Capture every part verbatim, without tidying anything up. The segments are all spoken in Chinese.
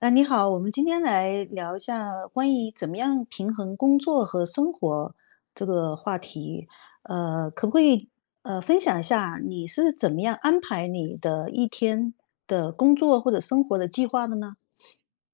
呃，你好，我们今天来聊一下关于怎么样平衡工作和生活这个话题。呃，可不可以呃分享一下你是怎么样安排你的一天的工作或者生活的计划的呢？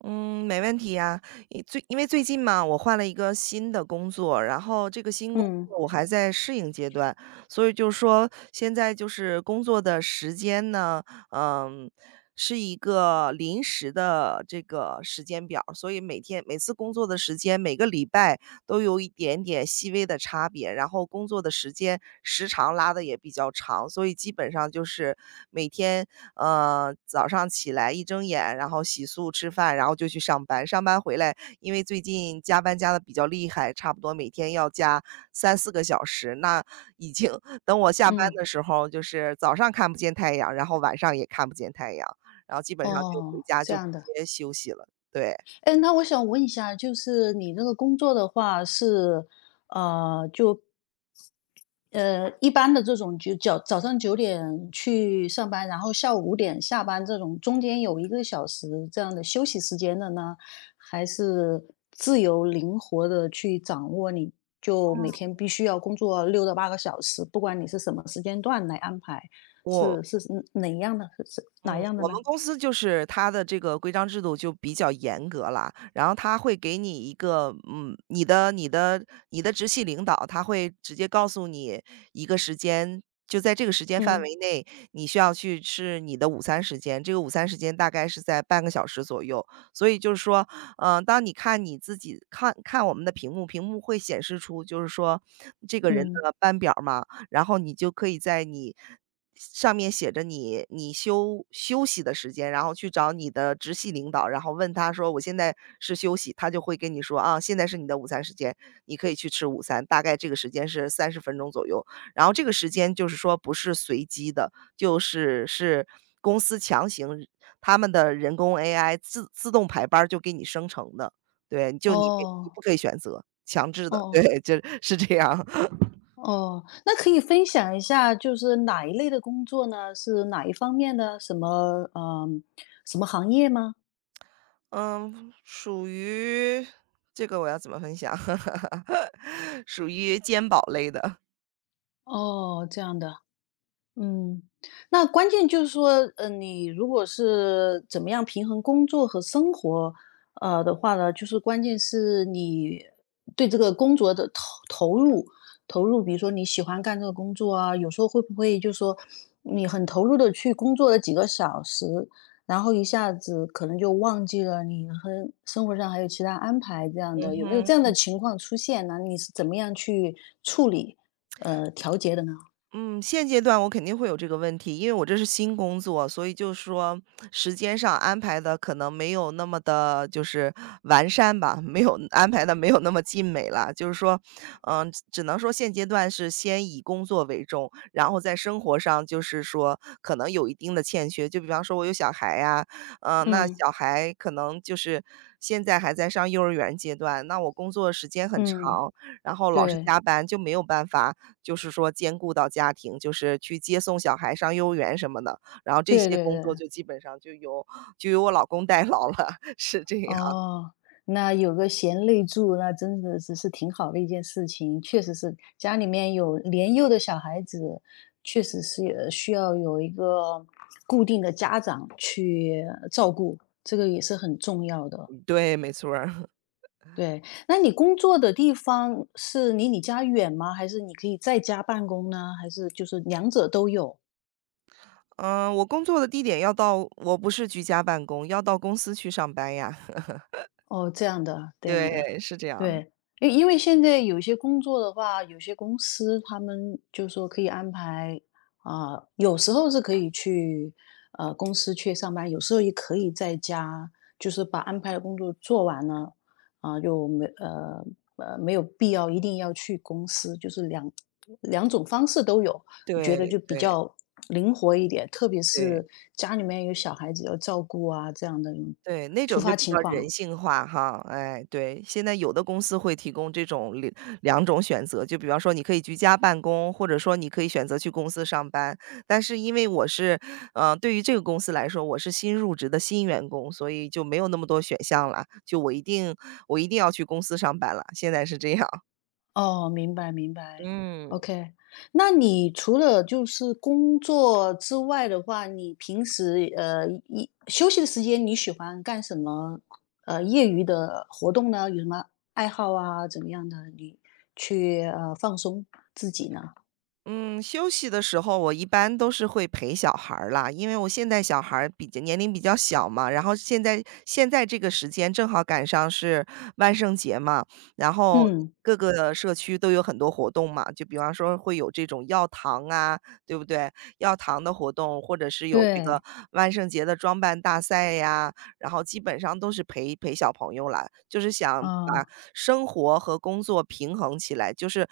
嗯，没问题呀。因最因为最近嘛，我换了一个新的工作，然后这个新工嗯作我还在适应阶段，所以就是说现在就是工作的时间呢，嗯，是一个临时的这个时间表儿，所以每天每次工作的时间，每个礼拜都有一点点细微的差别，然后工作的时间时长拉的也比较长，所以基本上就是每天，呃，早上起来一睁眼，然后洗漱吃饭，然后就去上班。上班回来，因为最近加班加的比较厉害，差不多每天要加三四个小时，那已经 等我下班嗯。的时候，就是早上看不见太阳，然后晚上也看不见太阳，然后基本上就回哦，家这就直样的。接休息了，对，哎，那我想问一下，就是你那个工作的话是呃就呃，一般的这种就早早上九点去上班，然后下午五点下班，这种中间有一个小时这样的休息时间的呢？还是自由灵活的去掌握你，就每天必须要工作六到八个小时，不管你是什么时间段来安排，我是是嗯哪样的，是是哪嗯，样的我们呢？公司就是它的这个规章制度就比较严格了，然后他会给你一个，嗯，你的你的你的直系领导，他会直接告诉你一个时间，就在这个时间范嗯围内，你需要去吃你的午餐时间，这个午餐时间大概是在半个小时左右。所以就是说，嗯，当你看你自己看看我们的屏幕，屏幕会显示出就是说这个人嗯。的班表嘛，然后你就可以在你上面写着你你休休息的时间，然后去找你的直系领导，然后问他说：“我现在是休息。”他就会跟你说：“啊，现在是你的午餐时间，你可以去吃午餐。”大概这个时间是三十分钟左右，然后这个时间就是说不是随机的，就是是公司强行他们的人工 A I 自自动排班儿就给你生成的，对，就你没你不哦可以选择，强制哦的，哦。对，就是这样。哦，那可以分享一下，就是哪一类的工作呢？是哪一方面的？什么，嗯，什么行业吗？嗯，属于这个我要怎么分享？属于肩膀类的，哦，这样的。嗯，那关键就是说，呃，你如果是怎么样平衡工作和生活，呃的话呢，就是关键是你对这个工作的投投入，投入，比如说你喜欢干这个工作啊，有时候会不会就说你很投入的去工作了几个小时，然后一下子可能就忘记了你和生活上还有其他安排这样嗯的，有没有哼。这样的情况出现呢？你是怎么样去处理，呃，调节的呢？嗯，现阶段我肯定会有这个问题，因为我这是新工作，所以就是说时间上安排的可能没有那么的，就是完善吧，没有安排的没有那么尽美了。就是说，嗯，只能说现阶段是先以工作为重，然后在生活上就是说可能有一定的欠缺。就比方说我有小孩呀，嗯，那嗯。小孩可能就是现在还在上幼儿园阶段，那我工作时间很嗯，长，然后老是对，加班，就没有办法。就是说兼顾到家庭，就是去接送小孩上幼儿园什么的，然后这对些对工作对。就基本上就由就由我老公代劳了，是这样。哦，那有个贤内助，那真的是是挺好的一件事情，确实是家里面有年幼的小孩子，确实是呃需要有一个固定的家长去照顾，这个也是很重要的。对，没错儿。对，那你工作的地方是离你家远吗？还是你可以在家办公呢？还是就是两者都有？嗯，我工作的地点要到，我不是居家办公，要到公司去上班呀。哦，这样的，这样的。对，是这样，对，因因为现在有些工作的话，有些公司他们就说可以安排，啊、有时候是可以去呃公司去上班，有时候也可以在家，就是把安排的工作做完了，啊、就没呃呃没有必要一定要去公司，就是两两种方式都有，我觉得对就比对较灵活一点，特别对。是家里面有小孩子要照顾啊这样的对，那突种就发比情较人况。性化哈，哎，对，现在有的公司会提供这种两两种选择，就比方说你可以居家办公，或者说你可以选择去公司上班。但是因为我是，呃，对于这个公司来说，我是新入职的新员工，所以就没有那么多选项了，就我一定我一定要去公司上班了，现在是这样。哦，明白明白嗯。，OK。那你除了就是工作之外的话，你平时呃一休息的时间你喜欢干什么？呃，业余的活动呢？有什么爱好啊？怎么样的？你去呃放松自己呢？嗯，休息的时候我一般都是会陪小孩儿啦，因为我现在小孩儿比较年龄比较小嘛，然后现在现在这个时间正好赶上是万圣节嘛，然后嗯，各个社区都有很多活动嘛，就比方说会有这种药堂啊，对不对？药堂的活动，或者是有这个对，万圣节的装扮大赛呀，然后基本上都是陪陪小朋友了，就是想把啊、生活和工作平衡起来。就是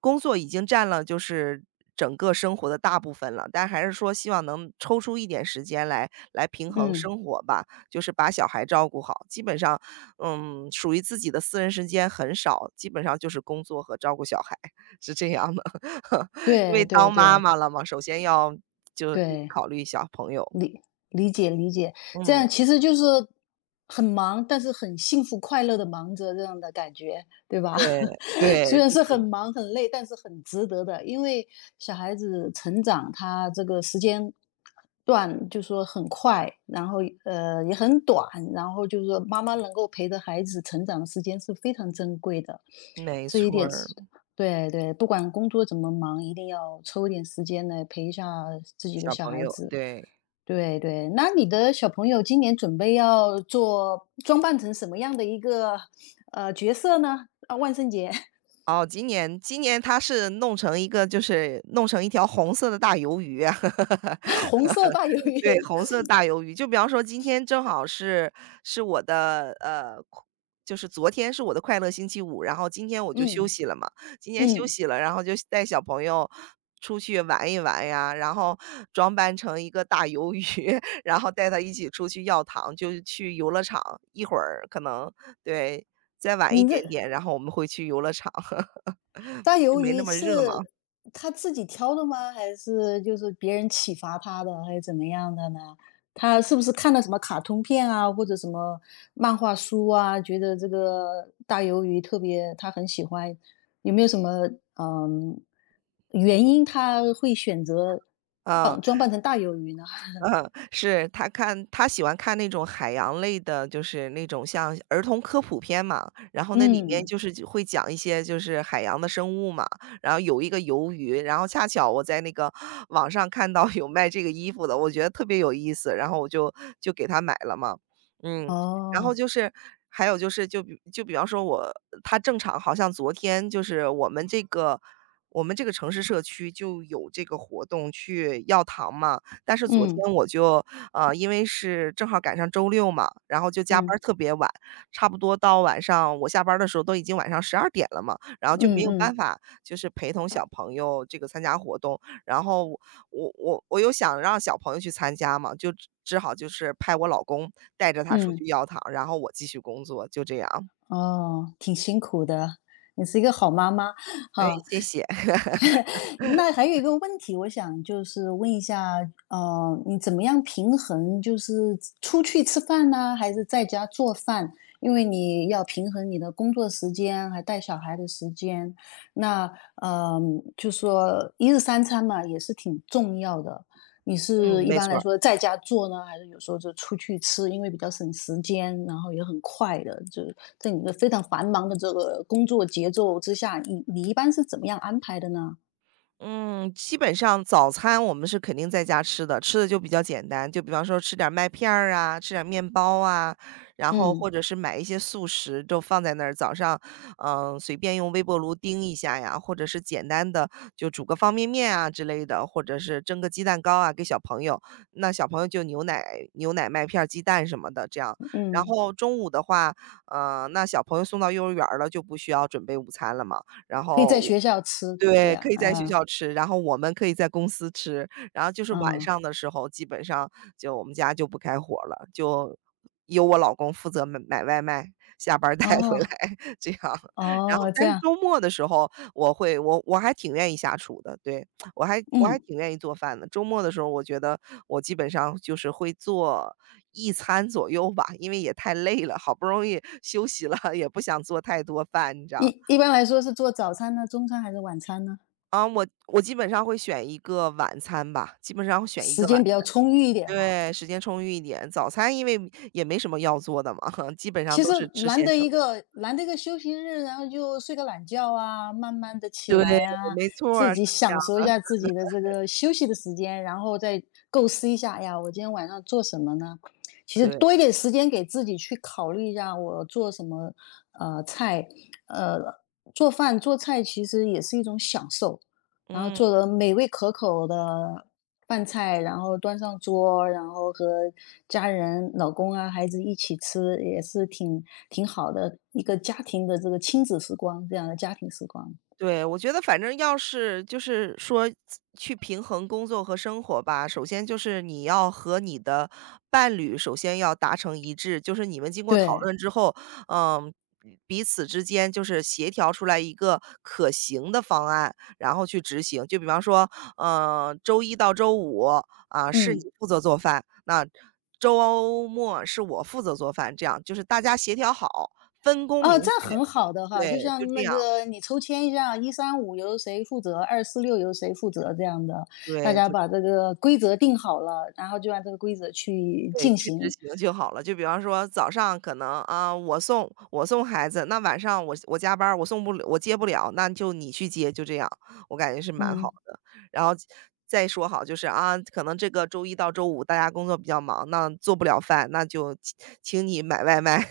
工作已经占了就是整个生活的大部分了，但还是说希望能抽出一点时间来来平衡嗯，生活吧，就是把小孩照顾好。基本上，嗯，属于自己的私人时间很少，基本上就是工作和照顾小孩 是这样的。因对为对当妈对妈了嘛，首先要就第一对，考虑小朋友。理理解理解，这嗯，样其实就是很忙，但是很幸福快乐的忙着这样的感觉，对吧？对，虽对，然就是很是忙很累，但是很值得的，因为小孩子成长，他这个时间段就说很快，然后呃也很短，然后就是说妈妈能够陪着孩子成长的时间是非常珍贵的，没这一错点是。儿，对对，不管工作怎么忙，一定要抽一点时间来陪一下自己的小小朋孩友，子。对。对对，那你的小朋友今年准备要做装扮成什么样的一个，呃，角色呢？啊，万圣节。 哦，今年今年它是弄成一个，就是弄成一条红色的大鱿鱼啊。红色大鱿对，鱼。红色大鱿鱼，就比方说今天正好是是我的，呃，快，就是昨天是我的快乐星期五，然后今天我就休嗯息了嘛。今天休嗯，息了，然后就带小朋友出去玩一玩呀，然后装扮成一个大鱿鱼，然后带他一起出去要糖，就是去游乐场，一会儿可能，对，再晚一你这点点，然后我们会去游乐场，大就鱿没那鱼么热嘛，是他自己挑的吗？还是就是别人启发他的，还是怎么样的呢？他是不是看了什么卡通片啊，或者什么漫画书啊，觉得这个大鱿鱼特别，他很喜欢？有没有什么嗯原因他会选择扮装嗯。扮成大鱿鱼呢？嗯，是，他看，他喜欢看那种海洋类的，就是那种像儿童科普片嘛，然后那里面嗯，就是就会讲一些就是海洋的生物嘛，然后有一个鱿鱼，然后恰巧我在那个网上看到有卖这个衣服的，我觉得特别有意思，然后我就就给他买了嘛。嗯，然后哦，就是还有就是就比就比方说我，他正常好像昨天就是我们这个我们这个城市社区就有这个活动去药堂嘛，但是昨嗯天我就，呃，因为是正好赶上周六嘛，然后就加班儿嗯特别晚，差不多到晚上我下班儿的时候都已经晚上十二点了嘛，然后就没嗯有办嗯法就是陪同小朋友这个参加活动。然后我我我我又想让小朋友去参加嘛，就只只好就是派我老公带着他出嗯。去要糖，然后我继续工作，就这样。哦，挺辛苦的，你是一个好妈妈哎，哈。谢谢。那还有一个问题，我想就是问一下，呃，你怎么样平衡，就是出去吃饭呢，还是在家做饭？因为你要平衡你的工作时间，还带小孩的时间，那呃，就说一日三餐嘛，也是挺重要的。你嗯，是一没般来错。说在家做呢，还是有时候就出去吃？因为比较省时间，然后也很快的，就在你的非常繁忙的这个工作节奏之下，你你一般是怎么样安排的呢？嗯，基本上早餐我们是肯定在家吃的，吃的就比较简单，就比方说吃点儿麦片儿啊，吃点儿面包啊，然后或嗯，者是买一些速食，就放在那儿，早上，嗯，随便用微波炉叮一下呀，或者是简单的就煮个方便面啊之类的，或者是蒸个鸡蛋糕啊给小朋友，那小朋友就牛奶、牛奶、麦片儿鸡蛋什么的这样。然嗯，后中午的话，嗯，那小朋友送到幼儿园儿了就不需要准备午餐了嘛，然可以在后学校吃，对对，可啊，以在学啊，校吃，然后我们可以在公司吃，然后就是晚嗯，上的时候，基本上就我们家就不开火了，就由我老公负责买买外卖，下班儿带回来 哦，这样。然后哦，这但是样，周末的时候，我会我我还挺愿意下厨的，对，我还我还嗯，挺愿意做饭的。周末的时候，我觉得我基本上就是会做一餐左右吧，因为也太累了，好不容易休息了，也不想做太多饭，你知道。一一般来说是做早餐呢？中餐还是晚餐呢？啊，我我基本上会选一个晚餐吧，基本上会选一个时晚，间比较充裕一点哈。对，时间充裕一点。早餐因为也没什么要做的嘛，基本上其都实是吃难现得成一的。个难得一个休息日，然后就睡个懒觉啊，慢慢的起对，来啊，没错自儿，是己这样，享受一下自己的这个休息的时间，然后再构思一下，哎呀，我今天晚上做什么呢？其实对，多一点时间给自己去考虑一下，我做什么，呃，菜，呃，做饭做菜其实也是一种享受，然后嗯。做的美味可口的，饭菜，然后端上桌，然后和家人、老公啊、孩子一起吃，也是挺挺好的一个家庭的这个亲子时光，这样的家庭时光。对，我觉得反正要是就是说去平衡工作和生活吧，首先就是你要和你的伴侣首先要达成一致，就是你们经过讨对，论之后，嗯，彼此之间就是协调出来一个可行的方案，然后去执行。就比方说，嗯，周一到周五啊，是你嗯，负责做饭，那周末是我负责做饭，这样就是大家协调好，分工啊，明这样确，很好的哈，就对，就像这那样，个你抽签一下，一三五由谁负责，二四六由谁负责这样的，大对，家就把这个规则定好了，然后就按这个规则去对，进去执行。行就好了。就比方说早上可能啊，我送我送孩子，那晚上我我加班儿我送不了，我接不了，那就你去接，就这样，我感觉是蛮好嗯。的。然后再说好就是啊，可能这个周一到周五大家工作比较忙，那做不了饭，那就请请你买外卖。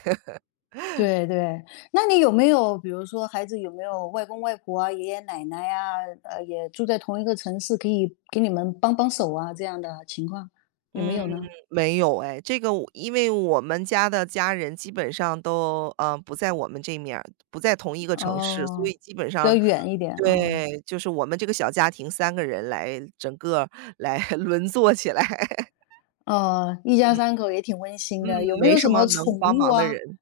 对对，那你有没有比如说孩子有没有外公外婆啊、爷爷奶奶呀，呃，也住在同一个城市，可以给你们帮帮手啊，这样的情况有没嗯，有呢？没有哎，这个我因为我们家的家人基本上都，嗯，不在我们这面儿，不在同一个城市，所哦，以基本比上较远一点啊。对，就是我们这个小家庭三个人来整个来 轮坐起来。哦，一家三口也挺温馨嗯，的。有没没有什什么么能宠帮物忙的啊？人。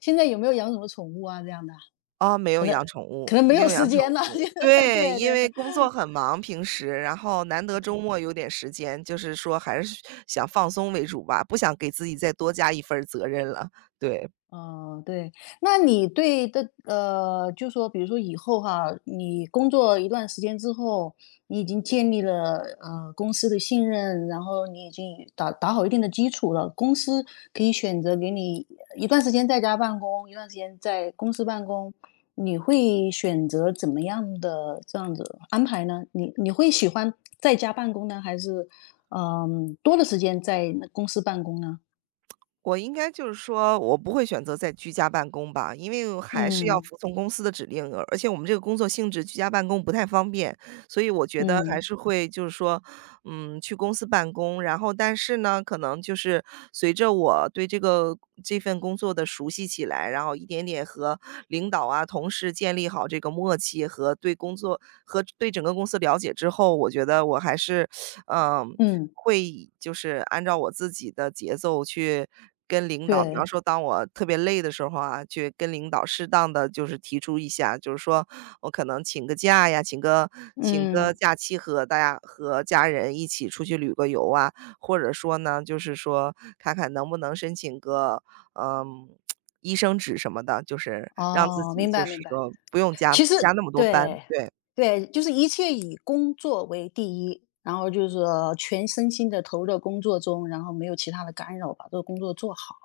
现在有没有养什么宠物啊？这样的，啊，没可有能养宠物，可能没没有有时养宠间了，物。现在，对，对因对。为工作很忙平时，然后难得周末有点时间，就是说还是想放松为主吧，不想给自己再多加一份儿责任了，对。哦，对，那你对的，呃，就说比如说以后哈，你工作一段时间之后，你已经建立了呃公司的信任，然后你已经打打好一定的基础了，公司可以选择给你一段时间在家办公，一段时间在公司办公，你会选择怎么样的这样子安排呢？你你会喜欢在家办公呢？还是嗯、多的时间在那公司办公呢？我应该就是说，我不会选择在居家办公吧，因为我还是要嗯服从公司的指令，而且我们这个工作性质居家办公不太方便，所以我觉得还嗯是会就是说，嗯，去公司办公。然后，但是呢，可能就是随着我对这个这份工作的熟悉起来，然后一点点和领导啊、同事建立好这个默契和对工作和对整个公司了解之后，我觉得我还是，嗯，嗯。会就是按照我自己的节奏去跟领导比方对，说当我特别累的时候啊，去跟领导适当的就是提出一下，就是说我可能请个假呀，请个请个嗯，假期和大家和家人一起出去旅个游啊，或者说呢，就是说看看能不能申请个，嗯，医生纸什么的，就是让自哦，己明就白是明白。说不用加其实加那么多班，对，对。对，就是一切以工作为第一，然后就是说全身心的投入到工作中，然后没有其他的干扰，把这个工作做好，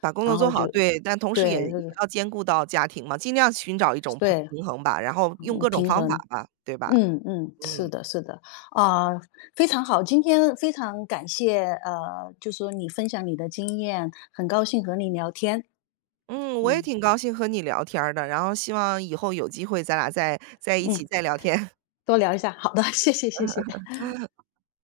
把工作然做后好，就对，但同时也对，这也个要兼顾到家庭嘛，尽量寻找一种平对，平衡吧，然后用嗯，各种平方法衡。吧，对吧？嗯嗯，是嗯。的，是的，啊，非常好，今天非常感谢，呃，就说你分享你的经验，很高兴和你聊天，嗯，我也嗯挺高兴和你聊天儿的，然后希望以后有机会咱俩再在一嗯，起再聊天。多聊一下，好的，谢谢谢谢。